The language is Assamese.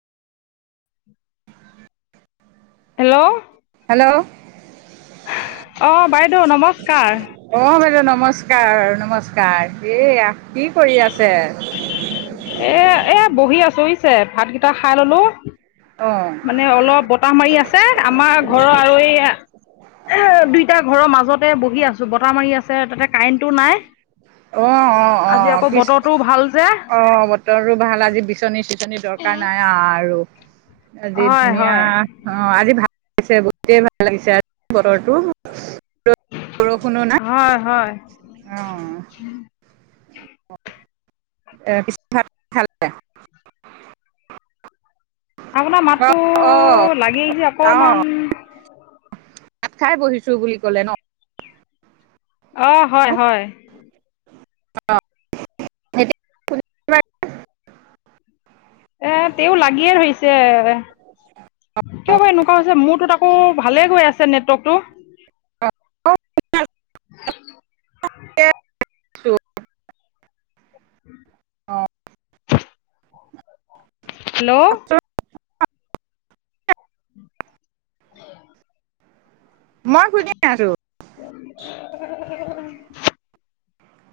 হেল্ল'। হেল্ল'। অ', বাইদেউ নমস্কাৰ। অ', বাইদেউ নমস্কাৰ, নমস্কাৰ। এই কি কৰি আছে? এ এ বহি আছো বুজিছে, ভাতকেইটা খাই ললো। অ মানে অলপ বতাহ মাৰি আছে, আমাৰ ঘৰৰ আৰু এই দুইটা ঘৰৰ মাজতে বহি আছো, বতাহ মাৰি আছে তাতে কাৰেণ্টটো নাই, অ অ অ আজি আকৌ পিছ বতৰটোও ভাল যে। অ', বত বতৰো ভাল, আজি বিচনী চিচনি দৰকাৰ নাই আৰু আজি হয় ধুনীয়া হয় অ', আজি ভাল লাগিছে, বহুতেই ভাল লাগিছে আজি বতৰটো। ৰ'দ, বৰষুণো নাই। হয়, হয়। অ'। [unintelligible] আপোনাৰ অ মাতটো, অ লাগেই যে অ অকমান ভাত খাই বহিছো বুলি ক'লে নহ? অ', হয়, হয়। [unintelligible] এ তেওঁ লাগিয়ে ধৰিছে কিয় বা এনেকুৱা হৈছে, মোৰতোত আকৌ ভালে গৈ আছে নেটৱৰ্কটো। [unintelligible] [inaudible] [unintelligible] উম। অ'। হেল্ল'। [inaudible] মই শুধ [inaudible]